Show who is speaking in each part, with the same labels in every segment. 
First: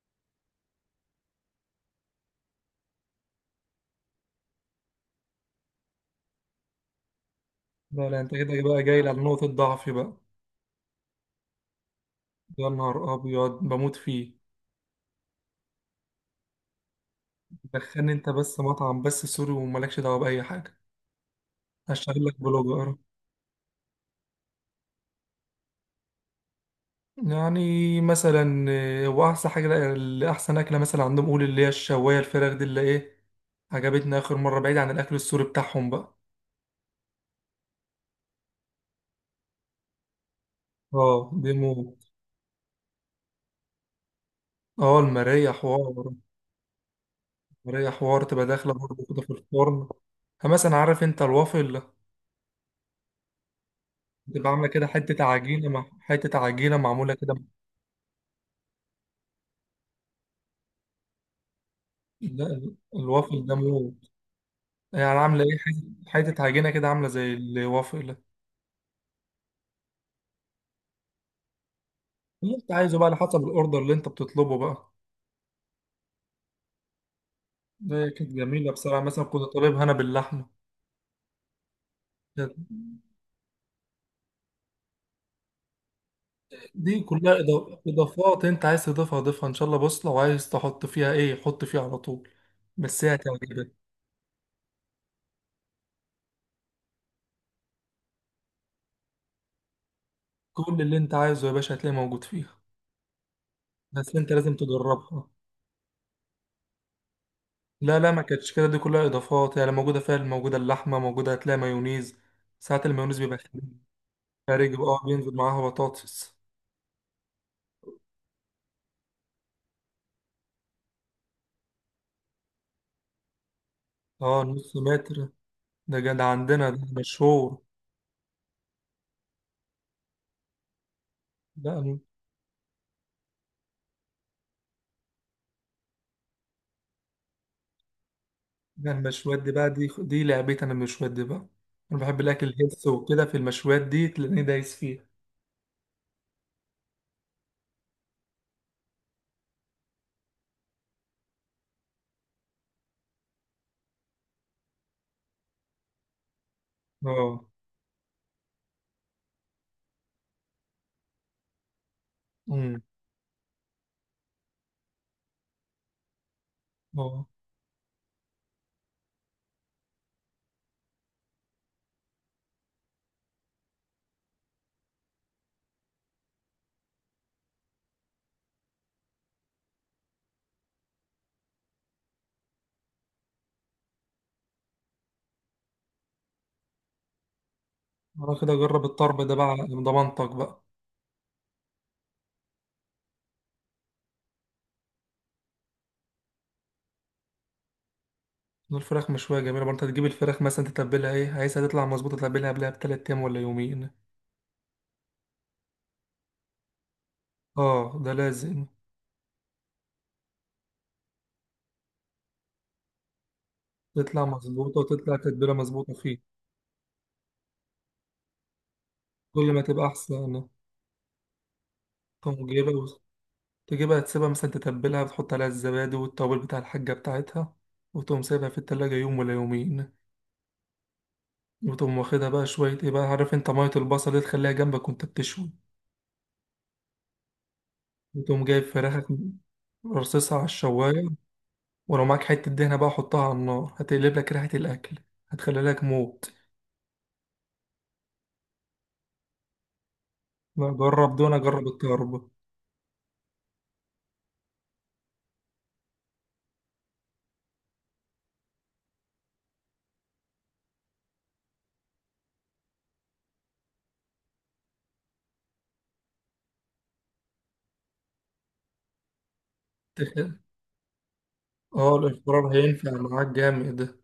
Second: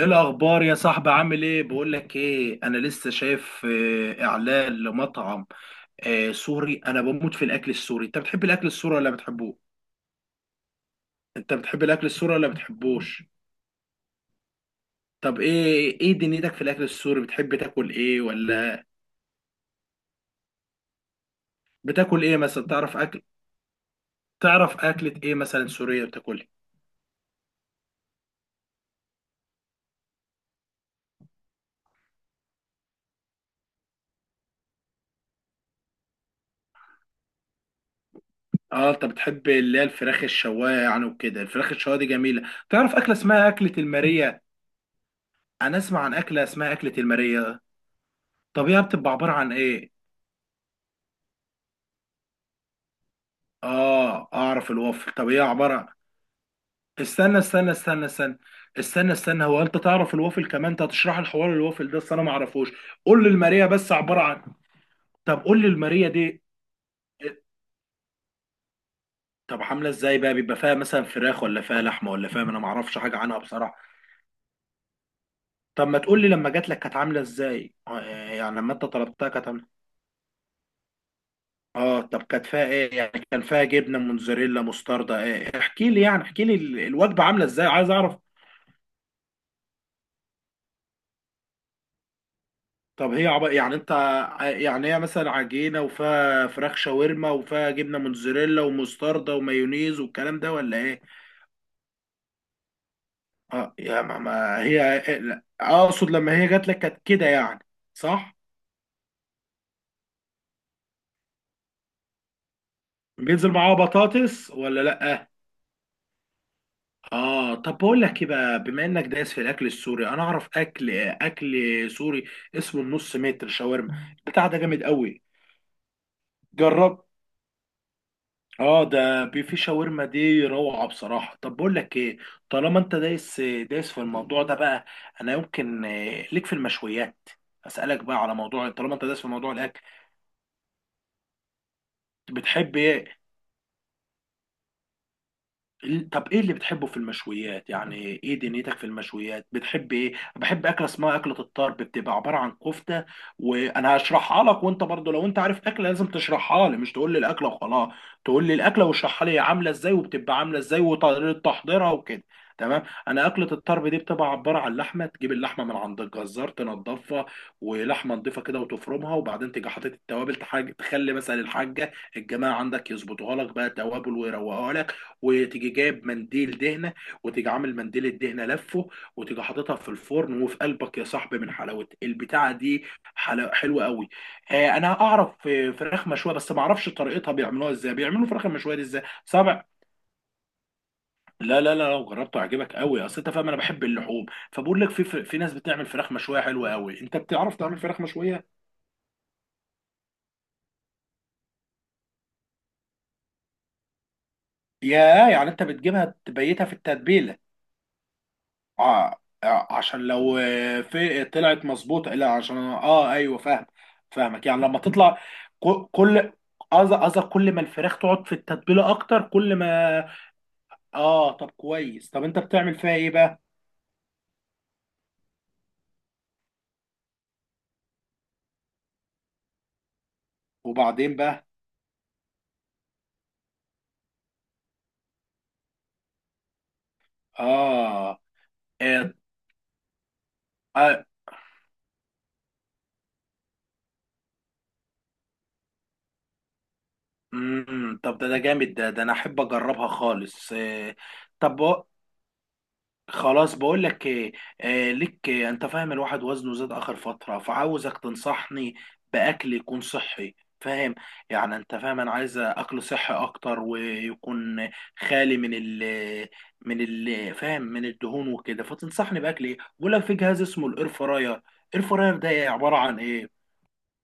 Speaker 1: ايه الاخبار يا صاحبي، عامل ايه؟ بقول لك ايه، انا لسه شايف اعلان لمطعم سوري. انا بموت في الاكل السوري.
Speaker 2: لا،
Speaker 1: انت
Speaker 2: لا، انت
Speaker 1: بتحب
Speaker 2: كده
Speaker 1: الاكل
Speaker 2: بقى
Speaker 1: السوري
Speaker 2: جاي
Speaker 1: ولا
Speaker 2: على نقطة
Speaker 1: بتحبوه؟
Speaker 2: ضعفي بقى.
Speaker 1: انت بتحب الاكل السوري ولا
Speaker 2: يا نهار
Speaker 1: بتحبوش؟
Speaker 2: أبيض، بموت فيه.
Speaker 1: طب ايه دنيتك في الاكل السوري؟ بتحب تاكل
Speaker 2: دخلني
Speaker 1: ايه،
Speaker 2: انت بس
Speaker 1: ولا
Speaker 2: مطعم بس سوري ومالكش دعوة بأي حاجة.
Speaker 1: بتاكل
Speaker 2: هشتغل لك
Speaker 1: ايه مثلا؟
Speaker 2: بلوجر.
Speaker 1: تعرف اكل؟ تعرف اكلة ايه مثلا سورية بتاكلها؟
Speaker 2: يعني مثلا وأحسن حاجة اللي أحسن أكلة مثلا عندهم، قول اللي هي الشواية الفراخ دي اللي إيه، عجبتني آخر مرة بعيد عن الأكل السوري بتاعهم بقى.
Speaker 1: اه، انت بتحب اللي هي الفراخ الشوايه يعني
Speaker 2: اه،
Speaker 1: وكده.
Speaker 2: دي
Speaker 1: الفراخ
Speaker 2: موت.
Speaker 1: الشوايه دي جميله. تعرف اكله اسمها اكله الماريه؟
Speaker 2: اه، المراية
Speaker 1: انا اسمع
Speaker 2: حوار.
Speaker 1: عن اكله اسمها اكله الماريه.
Speaker 2: المراية حوار تبقى
Speaker 1: طب
Speaker 2: داخلة
Speaker 1: هي
Speaker 2: برضه
Speaker 1: بتبقى
Speaker 2: كده في
Speaker 1: عباره عن
Speaker 2: الفرن.
Speaker 1: ايه؟
Speaker 2: مثلا عارف انت الوافل؟
Speaker 1: اه
Speaker 2: تبقى عاملة
Speaker 1: اعرف
Speaker 2: كده
Speaker 1: الوافل.
Speaker 2: حتة
Speaker 1: طب ايه
Speaker 2: عجينة مع
Speaker 1: عباره؟
Speaker 2: حتة عجينة معمولة كده.
Speaker 1: استنى استنى استنى استنى. استنى استنى، هو انت تعرف الوافل كمان؟ انت هتشرح الحوار الوافل ده؟ أصل انا ما
Speaker 2: لا،
Speaker 1: اعرفوش. قول لي
Speaker 2: الوافل ده
Speaker 1: الماريه بس
Speaker 2: موت.
Speaker 1: عباره عن.
Speaker 2: يعني عامله
Speaker 1: طب
Speaker 2: ايه؟
Speaker 1: قول لي الماريه
Speaker 2: حته حتة
Speaker 1: دي.
Speaker 2: عجينه كده عامله زي الوافل ده.
Speaker 1: طب عامله ازاي بقى؟ بيبقى فيها مثلا فراخ ولا فيها لحمه ولا فيها؟
Speaker 2: اللي
Speaker 1: انا ما
Speaker 2: انت عايزه
Speaker 1: اعرفش
Speaker 2: بقى على
Speaker 1: حاجه عنها
Speaker 2: حسب
Speaker 1: بصراحه.
Speaker 2: الاوردر اللي انت بتطلبه بقى.
Speaker 1: طب ما تقول لي لما جات لك كانت عامله ازاي؟
Speaker 2: ده كانت
Speaker 1: يعني
Speaker 2: جميله
Speaker 1: لما انت
Speaker 2: بصراحه، مثلا
Speaker 1: طلبتها
Speaker 2: كنت
Speaker 1: كانت عامله.
Speaker 2: طالبها انا باللحمه.
Speaker 1: اه طب كانت
Speaker 2: كانت-
Speaker 1: فيها ايه يعني؟ كان فيها جبنه موتزاريلا مستردة ايه؟ احكي لي، يعني احكي لي
Speaker 2: دي
Speaker 1: الوجبه
Speaker 2: كلها
Speaker 1: عامله ازاي؟ عايز اعرف.
Speaker 2: اضافات، انت عايز تضيفها ضيفها ان شاء الله. بص، لو عايز تحط فيها ايه حط فيها على طول. بس
Speaker 1: طب
Speaker 2: هي هتعجبك.
Speaker 1: يعني يعني هي مثلا عجينه وفيها فراخ شاورما وفيها جبنه موتزاريلا ومستردة ومايونيز والكلام ده ولا
Speaker 2: كل اللي
Speaker 1: ايه؟
Speaker 2: انت عايزه يا باشا هتلاقيه موجود فيها.
Speaker 1: اه يا
Speaker 2: بس
Speaker 1: ما,
Speaker 2: انت لازم
Speaker 1: ما هي إيه،
Speaker 2: تجربها.
Speaker 1: لا. اقصد لما هي جات لك كانت كده يعني.
Speaker 2: لا، لا، ما
Speaker 1: صح؟
Speaker 2: كانتش كده، دي كلها اضافات يعني موجوده فيها، موجوده اللحمه موجوده، هتلاقي مايونيز. ساعات المايونيز بيبقى
Speaker 1: بينزل
Speaker 2: خفيف.
Speaker 1: معاها بطاطس
Speaker 2: خارج.
Speaker 1: ولا
Speaker 2: اه،
Speaker 1: لا؟
Speaker 2: بينزل معاها بطاطس.
Speaker 1: اه طب بقول لك ايه بقى، بما انك دايس في الاكل السوري، انا اعرف اكل، اكل سوري اسمه النص متر شاورما.
Speaker 2: اه،
Speaker 1: البتاع ده
Speaker 2: نص
Speaker 1: جامد
Speaker 2: متر،
Speaker 1: قوي.
Speaker 2: ده جد عندنا ده
Speaker 1: جرب.
Speaker 2: مشهور.
Speaker 1: اه ده بيفي شاورما دي روعة بصراحة. طب بقول
Speaker 2: لا.
Speaker 1: لك ايه، طالما انت دايس دايس في الموضوع ده بقى، انا يمكن ليك في المشويات. اسألك بقى على موضوع
Speaker 2: ده
Speaker 1: طالما انت دايس في
Speaker 2: المشويات دي
Speaker 1: موضوع
Speaker 2: بقى،
Speaker 1: الاكل.
Speaker 2: دي دي لعبتي انا، المشويات دي بقى. انا بحب الاكل
Speaker 1: بتحب
Speaker 2: الهيلث
Speaker 1: ايه؟
Speaker 2: وكده، في المشويات دي تلاقيني دايس فيها.
Speaker 1: طب ايه اللي بتحبه في المشويات يعني؟ ايه دنيتك في المشويات؟ بتحب ايه؟ بحب اكله اسمها اكله الطرب. بتبقى عباره عن كفته، وانا هشرحها لك، وانت برضو لو انت عارف اكله لازم تشرحها لي، مش تقول لي الاكله
Speaker 2: اه.
Speaker 1: وخلاص. تقول لي الاكله واشرحها لي، هي عامله ازاي وبتبقى عامله ازاي وطريقه تحضيرها وكده.
Speaker 2: امم
Speaker 1: تمام. انا اكله الطرب دي بتبقى عباره عن لحمه، تجيب اللحمه من عند الجزار
Speaker 2: اه،
Speaker 1: تنضفها، ولحمه نضيفه كده وتفرمها، وبعدين تيجي حاطط التوابل، تخلي مثلا الحاجه الجماعه عندك يظبطوها لك بقى توابل ويروقوها لك، وتيجي جايب منديل دهنه، وتيجي عامل منديل الدهنه لفه، وتيجي حاططها في الفرن، وفي قلبك يا صاحبي من حلاوه البتاعه دي. حلوه قوي. انا اعرف فراخ مشويه، بس ما اعرفش طريقتها، بيعملوها ازاي؟ بيعملوا
Speaker 2: انا
Speaker 1: فراخ
Speaker 2: كده
Speaker 1: المشويه دي
Speaker 2: اجرب
Speaker 1: ازاي
Speaker 2: الطرب ده بقى على
Speaker 1: سبع.
Speaker 2: ضمانتك بقى.
Speaker 1: لا لا لا لو جربته هيعجبك قوي، اصل انت فاهم انا بحب اللحوم. فبقول لك، في ناس بتعمل فراخ مشويه حلوه قوي. انت بتعرف تعمل فراخ مشويه؟
Speaker 2: الفراخ مشوية جميلة برضه. انت تجيب الفراخ مثلا تتبلها ايه، عايزها تطلع مظبوطة تتبلها قبلها بتلات ايام ولا يومين.
Speaker 1: يا. يعني انت بتجيبها تبيتها في التتبيله؟
Speaker 2: اه، ده لازم.
Speaker 1: اه عشان لو في طلعت مظبوطه. لا عشان اه ايوه فاهم.
Speaker 2: تطلع
Speaker 1: فاهمك يعني لما
Speaker 2: مظبوطة وتطلع
Speaker 1: تطلع.
Speaker 2: تتبيلة مظبوطة فيه.
Speaker 1: كل، قصدك كل ما الفراخ تقعد في التتبيله اكتر
Speaker 2: كل
Speaker 1: كل
Speaker 2: ما تبقى
Speaker 1: ما.
Speaker 2: احسن.
Speaker 1: اه طب كويس. طب انت
Speaker 2: طب
Speaker 1: بتعمل
Speaker 2: جايبها،
Speaker 1: فيها ايه بقى؟
Speaker 2: تجيبها تسيبها مثلا تتبلها وتحط عليها الزبادي والتوابل بتاع الحاجة بتاعتها، وتقوم سايبها في التلاجة يوم ولا يومين.
Speaker 1: وبعدين بقى.
Speaker 2: وتقوم واخدها بقى شوية ايه بقى، عارف انت مية البصل دي تخليها جنبك وانت بتشوي.
Speaker 1: اه. آه.
Speaker 2: وتقوم جايب فراخك، رصصها على الشواية.
Speaker 1: آه.
Speaker 2: ولو معاك حتة دهنة بقى حطها على النار هتقلب لك ريحة الأكل، هتخلي لك موت.
Speaker 1: مم. طب ده ده جامد، ده ده انا احب اجربها خالص
Speaker 2: لا،
Speaker 1: آه.
Speaker 2: جرب. دون،
Speaker 1: طب
Speaker 2: جرب الطرب.
Speaker 1: خلاص بقول لك إيه، آه ليك إيه، انت فاهم الواحد وزنه زاد اخر فتره، فعاوزك تنصحني باكل يكون صحي، فاهم؟ يعني انت فاهم انا عايز اكل صحي اكتر ويكون خالي من ال من ال فاهم، من الدهون وكده. فتنصحني باكل ايه؟ بقول لك في
Speaker 2: تخ-
Speaker 1: جهاز اسمه الاير فراير. الاير
Speaker 2: اه،
Speaker 1: فراير ده
Speaker 2: الإفطار
Speaker 1: إيه؟ عباره
Speaker 2: هينفع
Speaker 1: عن
Speaker 2: معاك
Speaker 1: ايه؟
Speaker 2: جامد.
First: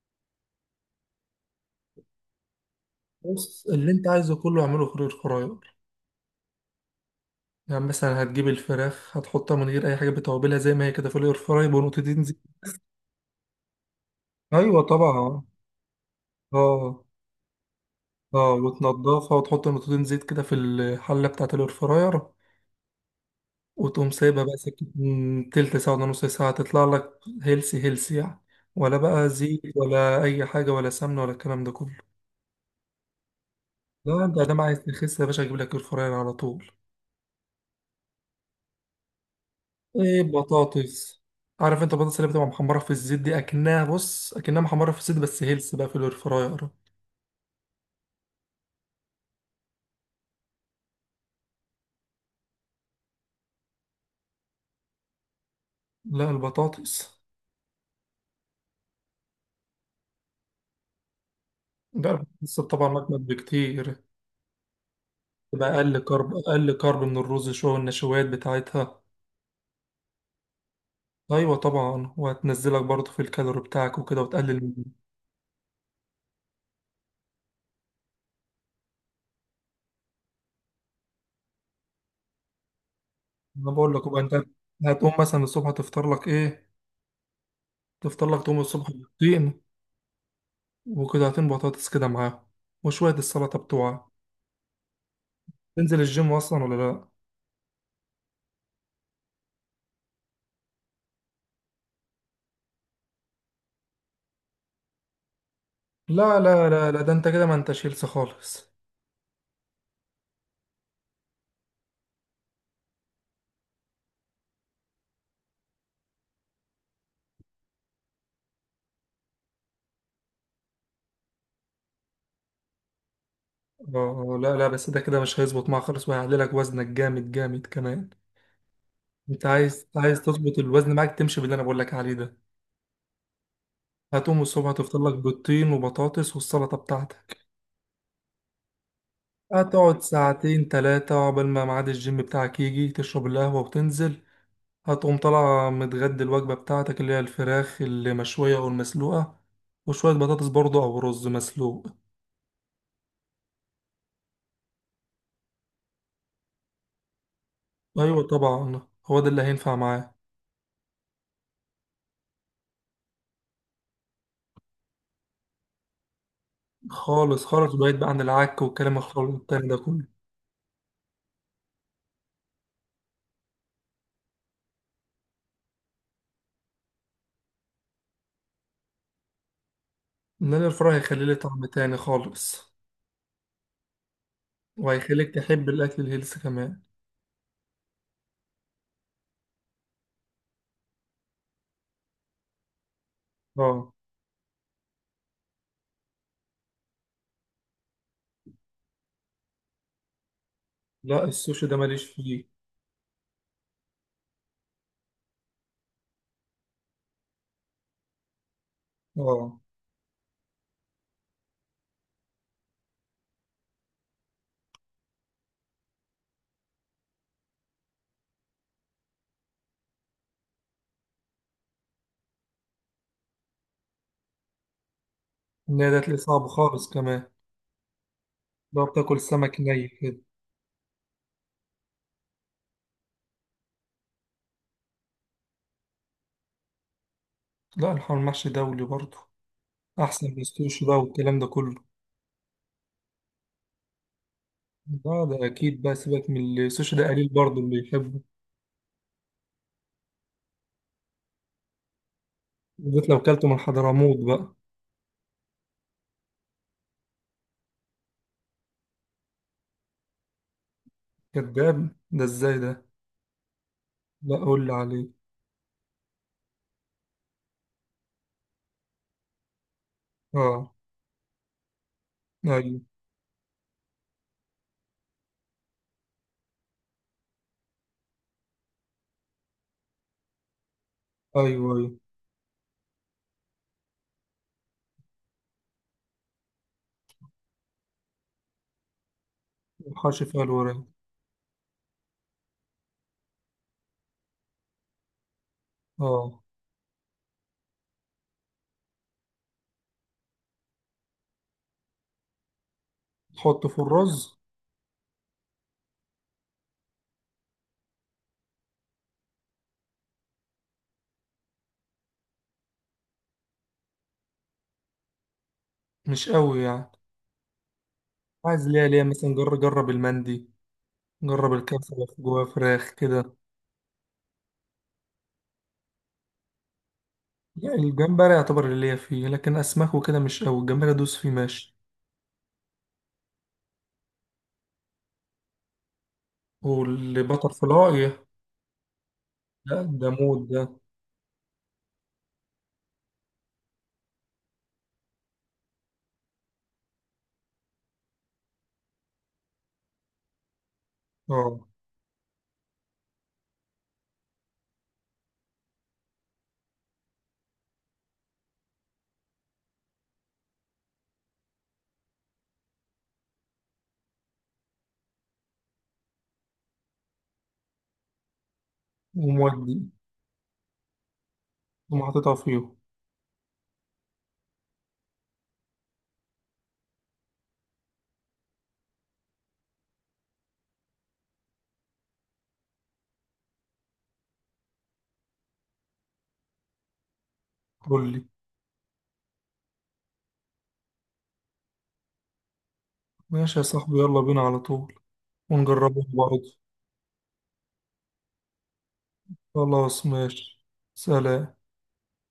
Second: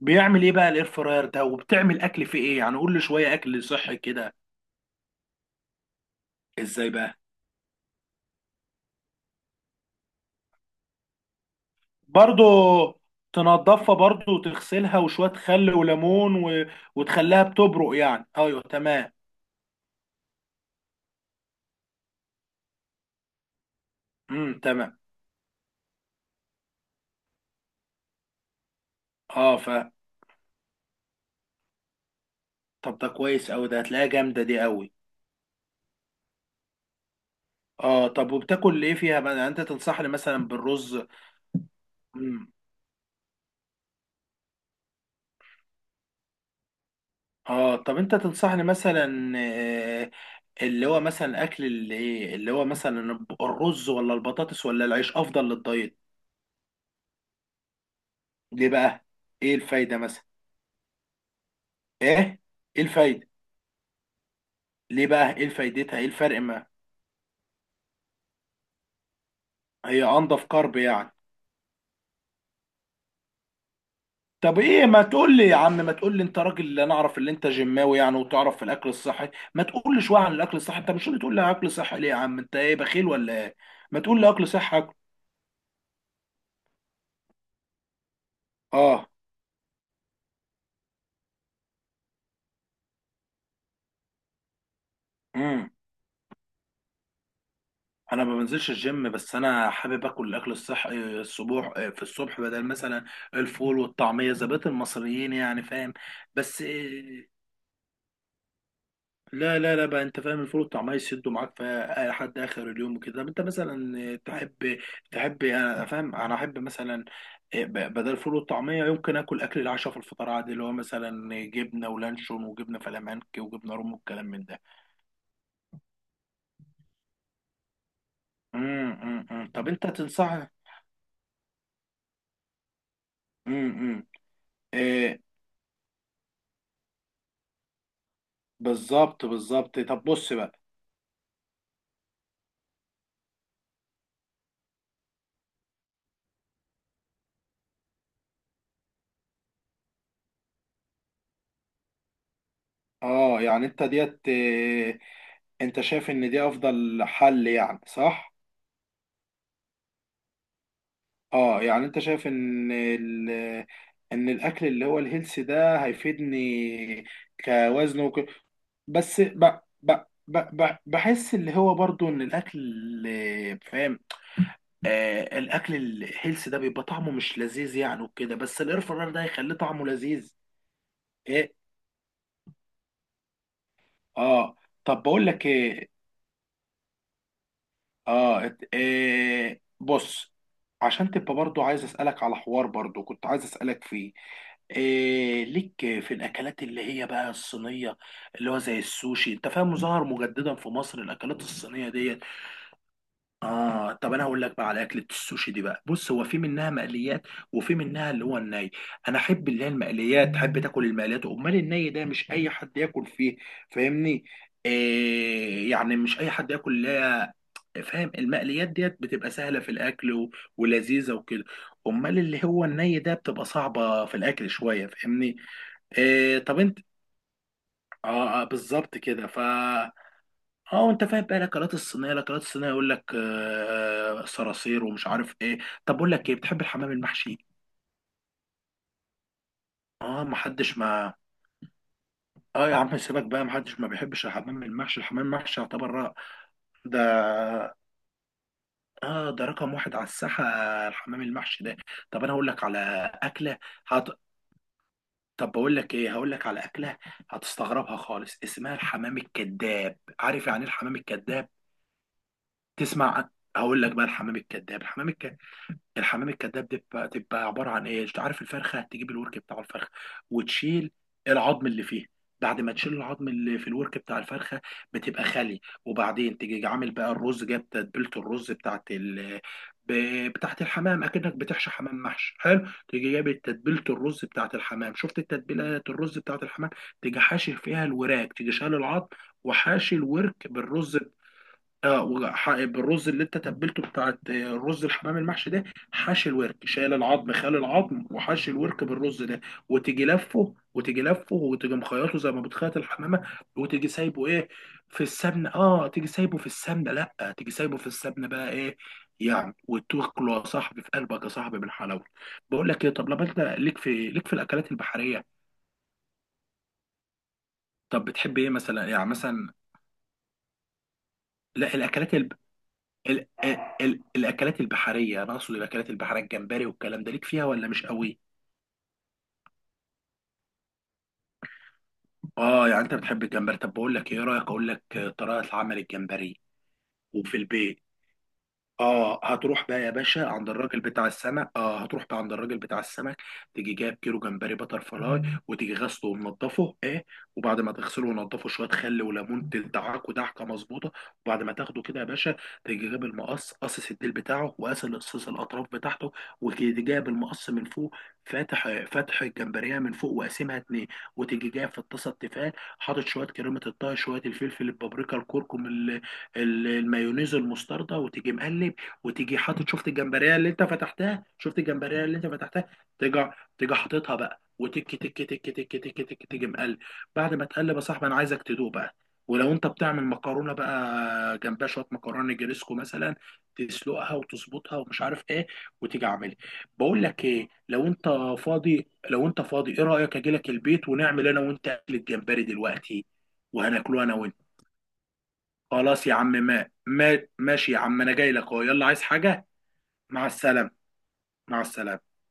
Speaker 1: بيعمل ايه بقى الاير فراير ده؟ وبتعمل اكل فيه ايه يعني؟ قول لي شويه اكل
Speaker 2: بص، اللي
Speaker 1: صحي
Speaker 2: انت
Speaker 1: كده.
Speaker 2: عايزه كله اعمله في الفراير.
Speaker 1: ازاي بقى؟
Speaker 2: يعني مثلا هتجيب الفراخ هتحطها من غير اي حاجه بتوابلها زي ما هي كده في الاير فراي بنقطتين زيت.
Speaker 1: برضو تنضفها برضو
Speaker 2: ايوه
Speaker 1: وتغسلها وشوية
Speaker 2: طبعا.
Speaker 1: خل وليمون و...
Speaker 2: اه.
Speaker 1: وتخليها بتبرق يعني؟
Speaker 2: اه،
Speaker 1: ايوه تمام.
Speaker 2: وتنضفها وتحط نقطتين زيت كده في الحله بتاعه الاير فراير. وتقوم سايبها بقى سكت
Speaker 1: تمام.
Speaker 2: من تلت ساعه ولا نص ساعه، تطلع لك هيلسي هيلسي يعني. ولا بقى
Speaker 1: اه
Speaker 2: زيت
Speaker 1: ف
Speaker 2: ولا اي حاجه ولا سمنه ولا الكلام ده كله.
Speaker 1: طب ده كويس اوي. ده هتلاقيها
Speaker 2: لا، انت
Speaker 1: جامدة
Speaker 2: ده
Speaker 1: دي
Speaker 2: عايز
Speaker 1: اوي.
Speaker 2: تخس يا باشا، اجيب لك اير فراير على طول.
Speaker 1: اه طب وبتاكل ايه فيها بقى يعني؟ انت تنصحني
Speaker 2: ايه،
Speaker 1: مثلا بالرز؟
Speaker 2: بطاطس. عارف انت البطاطس اللي بتبقى
Speaker 1: امم.
Speaker 2: محمره في الزيت دي؟ اكنها، بص، اكنها محمره في الزيت بس هيلث بقى في الاير فراير.
Speaker 1: اه طب انت تنصحني مثلا اللي هو مثلا اكل اللي ايه، اللي هو مثلا الرز ولا البطاطس ولا العيش افضل للدايت؟
Speaker 2: لا، البطاطس.
Speaker 1: ليه بقى؟ ايه الفايدة مثلا؟
Speaker 2: لا،
Speaker 1: ايه؟
Speaker 2: البطاطس
Speaker 1: ايه
Speaker 2: طبعا أجمد
Speaker 1: الفايدة؟
Speaker 2: بكتير.
Speaker 1: ليه بقى؟ ايه
Speaker 2: تبقى أقل
Speaker 1: فايدتها؟ ايه
Speaker 2: كارب،
Speaker 1: الفرق؟
Speaker 2: أقل كارب من الرز شوية، النشويات بتاعتها.
Speaker 1: هي انضف كارب يعني؟
Speaker 2: أيوة طبعا، وهتنزلك برضه في الكالوري بتاعك وكده،
Speaker 1: طب
Speaker 2: وتقلل من.
Speaker 1: ايه، ما تقول لي يا عم، ما تقول لي، انت راجل اللي انا اعرف، اللي انت جماوي يعني وتعرف في الاكل الصحي، ما تقول لي شويه عن الاكل الصحي. انت مش اللي تقول لي اكل صحي؟ ليه يا عم، انت ايه بخيل ولا ايه؟
Speaker 2: أنا بقول
Speaker 1: ما
Speaker 2: لك وبقى
Speaker 1: تقول لي
Speaker 2: أنت.
Speaker 1: اكل صحي اكل.
Speaker 2: هتقوم مثلا الصبح تفطر لك إيه؟ تفطر لك، تقوم الصبح
Speaker 1: اه.
Speaker 2: بيضتين وقطعتين بطاطس كده معاهم وشوية السلطة بتوعك.
Speaker 1: امم.
Speaker 2: تنزل الجيم أصلا ولا لأ؟
Speaker 1: انا ما بنزلش الجيم، بس انا حابب اكل الاكل الصحي الصبح، في الصبح بدل مثلا الفول والطعميه زي بقية المصريين يعني، فاهم؟
Speaker 2: لا،
Speaker 1: بس
Speaker 2: لا، لا، لا، ده أنت كده ما أنتش هيلث خالص.
Speaker 1: لا لا لا بقى، انت فاهم الفول طعمها يسدوا معاك في لحد اخر اليوم وكده. طب انت مثلا تحب، تحب يعني انا فاهم، انا احب مثلا إيه، بدل الفول والطعميه يمكن اكل اكل العشاء في الفطار عادي، اللي هو مثلا جبنه ولانشون وجبنه فلامنكي وجبنه رومي والكلام
Speaker 2: آه،
Speaker 1: من
Speaker 2: لا،
Speaker 1: ده.
Speaker 2: لا، بس ده كده مش هيظبط معاك خالص وهيعلي لك وزنك جامد جامد كمان. انت
Speaker 1: طب
Speaker 2: عايز
Speaker 1: انت
Speaker 2: عايز
Speaker 1: تنصح.
Speaker 2: تظبط الوزن معاك، تمشي باللي انا بقول لك عليه ده.
Speaker 1: إمم.
Speaker 2: هتقوم الصبح تفطر لك
Speaker 1: ايه
Speaker 2: بيضتين وبطاطس والسلطه بتاعتك.
Speaker 1: بالظبط بالظبط.
Speaker 2: هتقعد
Speaker 1: طب بص بقى.
Speaker 2: ساعتين ثلاثه عقبال ما ميعاد الجيم بتاعك يجي، تشرب القهوه وتنزل. هتقوم طالع متغدي الوجبه بتاعتك اللي هي الفراخ المشويه او المسلوقه وشويه بطاطس برضه او رز مسلوق.
Speaker 1: اه يعني انت ديت إيه؟ انت شايف ان دي افضل حل يعني
Speaker 2: ايوه
Speaker 1: صح؟
Speaker 2: طبعا، هو ده اللي هينفع معاه.
Speaker 1: اه يعني انت شايف ان ال... ان الاكل اللي هو الهيلثي ده هيفيدني؟
Speaker 2: خالص خالص، بعيد
Speaker 1: كوزن
Speaker 2: بقى عن
Speaker 1: وك...
Speaker 2: العك والكلام
Speaker 1: بس
Speaker 2: الخالص
Speaker 1: ب...
Speaker 2: التاني ده
Speaker 1: ب...
Speaker 2: كله.
Speaker 1: ب... ب... بحس اللي هو برضو ان الاكل فاهم، آه الاكل الهيلثي ده بيبقى طعمه مش لذيذ يعني وكده، بس الاير فراير ده هيخليه طعمه لذيذ.
Speaker 2: ان انا الفراخ هيخلي لي طعم
Speaker 1: ايه.
Speaker 2: تاني خالص،
Speaker 1: اه طب بقول
Speaker 2: وهيخليك
Speaker 1: لك
Speaker 2: تحب
Speaker 1: ايه،
Speaker 2: الاكل الهيلث كمان.
Speaker 1: إيه بص، عشان تبقى برضو عايز اسالك على حوار برضو كنت عايز اسالك
Speaker 2: اه.
Speaker 1: فيه. إيه ليك في الاكلات اللي هي بقى الصينيه؟ اللي هو زي السوشي. انت فاهم ظهر مجددا في مصر
Speaker 2: لا،
Speaker 1: الاكلات
Speaker 2: السوشي ده
Speaker 1: الصينيه
Speaker 2: ماليش
Speaker 1: ديت.
Speaker 2: فيه.
Speaker 1: اه طب انا هقول لك بقى على اكله السوشي دي بقى. بص، هو في منها مقليات وفي منها اللي هو الني. انا احب
Speaker 2: اه،
Speaker 1: اللي هي المقليات، احب تاكل المقليات، امال الني ده مش اي حد ياكل فيه. فاهمني؟ إيه يعني، مش اي حد ياكل اللي هي، فاهم، المقليات ديت بتبقى سهله في الاكل و... ولذيذه وكده. امال اللي هو الني ده بتبقى صعبه في الاكل شويه، فاهمني؟
Speaker 2: النهي ده تلاقيه
Speaker 1: إيه
Speaker 2: صعب
Speaker 1: طب انت.
Speaker 2: خالص كمان
Speaker 1: اه
Speaker 2: لو
Speaker 1: بالظبط
Speaker 2: بتاكل
Speaker 1: كده.
Speaker 2: سمك ني كده.
Speaker 1: اه انت فاهم بقى الاكلات الصينيه، الاكلات الصينيه يقول لك آه صراصير ومش عارف ايه. طب بقول لك ايه، بتحب الحمام المحشي؟
Speaker 2: لا، الحمام المحشي دولي برضه،
Speaker 1: اه
Speaker 2: احسن
Speaker 1: ما
Speaker 2: من
Speaker 1: حدش
Speaker 2: السوشي بقى
Speaker 1: ما،
Speaker 2: والكلام ده كله.
Speaker 1: اه يا عم سيبك بقى، ما حدش ما بيحبش الحمام المحشي.
Speaker 2: لا،
Speaker 1: الحمام
Speaker 2: ده
Speaker 1: المحشي
Speaker 2: اكيد
Speaker 1: يعتبر
Speaker 2: بقى، سيبك من السوشي
Speaker 1: ده،
Speaker 2: ده قليل برضه اللي يحبه،
Speaker 1: اه ده رقم واحد على الساحه الحمام المحشي ده. طب انا هقول لك على
Speaker 2: بالذات لو كلته من
Speaker 1: اكله، هت...
Speaker 2: حضرموت بقى.
Speaker 1: طب بقول لك ايه، هقول لك على اكله هتستغربها خالص، اسمها الحمام الكذاب. عارف يعني ايه الحمام الكذاب؟
Speaker 2: كداب، ده ازاي ده؟
Speaker 1: تسمع عن- هقول لك بقى
Speaker 2: لا،
Speaker 1: الحمام
Speaker 2: قول لي
Speaker 1: الكذاب.
Speaker 2: عليه.
Speaker 1: الحمام الكذاب، الحمام الكذاب دي بتبقى، تبقى عباره عن ايه؟ عارف الفرخه، تجيب الورك بتاع الفرخه
Speaker 2: اه.
Speaker 1: وتشيل العظم اللي فيه. بعد ما
Speaker 2: ايوه،
Speaker 1: تشيل العظم اللي في الورك بتاع الفرخه بتبقى خالي، وبعدين تيجي عامل بقى الرز، جاب تتبيله الرز بتاعت ال، بتاعت الحمام، اكنك بتحشي
Speaker 2: ايوه،
Speaker 1: حمام
Speaker 2: ايوه.
Speaker 1: محشي حلو، تيجي جايب تتبيله الرز بتاعت الحمام. شفت تتبيلات الرز بتاعت الحمام؟ تيجي حاشي فيها الوراك، تيجي شال العظم وحاشي
Speaker 2: الحاشي فيها
Speaker 1: الورك
Speaker 2: الورق.
Speaker 1: بالرز. اه بالرز اللي انت تبلته بتاعت رز الحمام المحشي ده، حشي
Speaker 2: اه،
Speaker 1: الورك شايل العظم، خال العظم وحشي الورك بالرز ده. وتيجي لفه، وتيجي لفه، وتيجي مخيطه زي ما بتخيط الحمامه.
Speaker 2: تحطه في
Speaker 1: وتيجي سايبه
Speaker 2: الرز.
Speaker 1: ايه، في السمنه، اه تيجي سايبه في السمنه، لا تيجي سايبه في السمنه بقى ايه يعني. وتاكله يا صاحبي في قلبك يا صاحبي بالحلاوه. بقول لك ايه، طب لما انت ليك في الاكلات البحريه.
Speaker 2: مش قوي يعني.
Speaker 1: طب بتحب ايه
Speaker 2: عايز ليه؟
Speaker 1: مثلا
Speaker 2: ليه
Speaker 1: يعني
Speaker 2: مثلا
Speaker 1: مثلا؟
Speaker 2: جرب جرب المندي، جرب
Speaker 1: لا
Speaker 2: الكبسة اللي
Speaker 1: الاكلات ال
Speaker 2: جواها فراخ كده.
Speaker 1: ال الاكلات البحريه انا اقصد. الاكلات البحريه الجمبري والكلام ده ليك فيها ولا
Speaker 2: يعني
Speaker 1: مش قوي؟
Speaker 2: الجمبري يعتبر اللي ليا فيه، لكن اسماك وكده مش قوي. الجمبري ادوس فيه ماشي.
Speaker 1: اه يعني انت بتحب الجمبري؟ طب بقول لك ايه، إيه رايك اقول لك طريقه عمل الجمبري وفي
Speaker 2: والبتر
Speaker 1: البيت؟
Speaker 2: فلاي.
Speaker 1: اه هتروح
Speaker 2: لا،
Speaker 1: بقى يا
Speaker 2: ده
Speaker 1: باشا
Speaker 2: مود
Speaker 1: عند
Speaker 2: ده.
Speaker 1: الراجل بتاع السمك، اه هتروح بقى عند الراجل بتاع السمك، تيجي جايب كيلو جمبري بتر فلاي، وتيجي غسله ومنضفه ايه. وبعد ما تغسله ونضفه شويه خل وليمون تدعكه دعكه مظبوطه. وبعد ما
Speaker 2: اه،
Speaker 1: تاخده كده يا باشا، تيجي جايب المقص قصص الديل بتاعه، وقاس قصص الاطراف بتاعته، وتيجي جايب المقص من فوق فاتح، فاتح الجمبريه من فوق وقاسمها اتنين. وتيجي جايب في الطاسه التيفال حاطط شويه كريمه الطهي، شويه الفلفل البابريكا الكركم، المايونيز والمستردة، وتيجي مقلب. وتيجي حاطط،
Speaker 2: ومودي،
Speaker 1: شفت الجمبريه اللي انت فتحتها، شفت الجمبريه اللي انت
Speaker 2: ومحطتها
Speaker 1: فتحتها.
Speaker 2: فيه.
Speaker 1: تيجي، تيجي حاططها بقى وتك تك تك تك تك تك، تيجي مقلب. بعد ما تقلب يا صاحبي انا عايزك تدوق بقى. ولو انت بتعمل مكرونه بقى جنبها شويه مكرونه جريسكو مثلا، تسلقها وتظبطها ومش عارف ايه، وتيجي عاملها. بقول لك ايه، لو انت
Speaker 2: قول لي.
Speaker 1: فاضي، لو انت فاضي ايه رايك اجي لك البيت ونعمل انا وانت اكل الجمبري دلوقتي
Speaker 2: ماشي يا صاحبي،
Speaker 1: وهناكله انا
Speaker 2: يلا
Speaker 1: وانت.
Speaker 2: بينا على طول، ونجربه
Speaker 1: خلاص يا عم،
Speaker 2: برضه.
Speaker 1: ما ما ماشي يا عم، انا جاي لك اهو، يلا عايز حاجة.
Speaker 2: خلاص
Speaker 1: مع
Speaker 2: ماشي.
Speaker 1: السلامة.
Speaker 2: سلام.
Speaker 1: مع السلامة.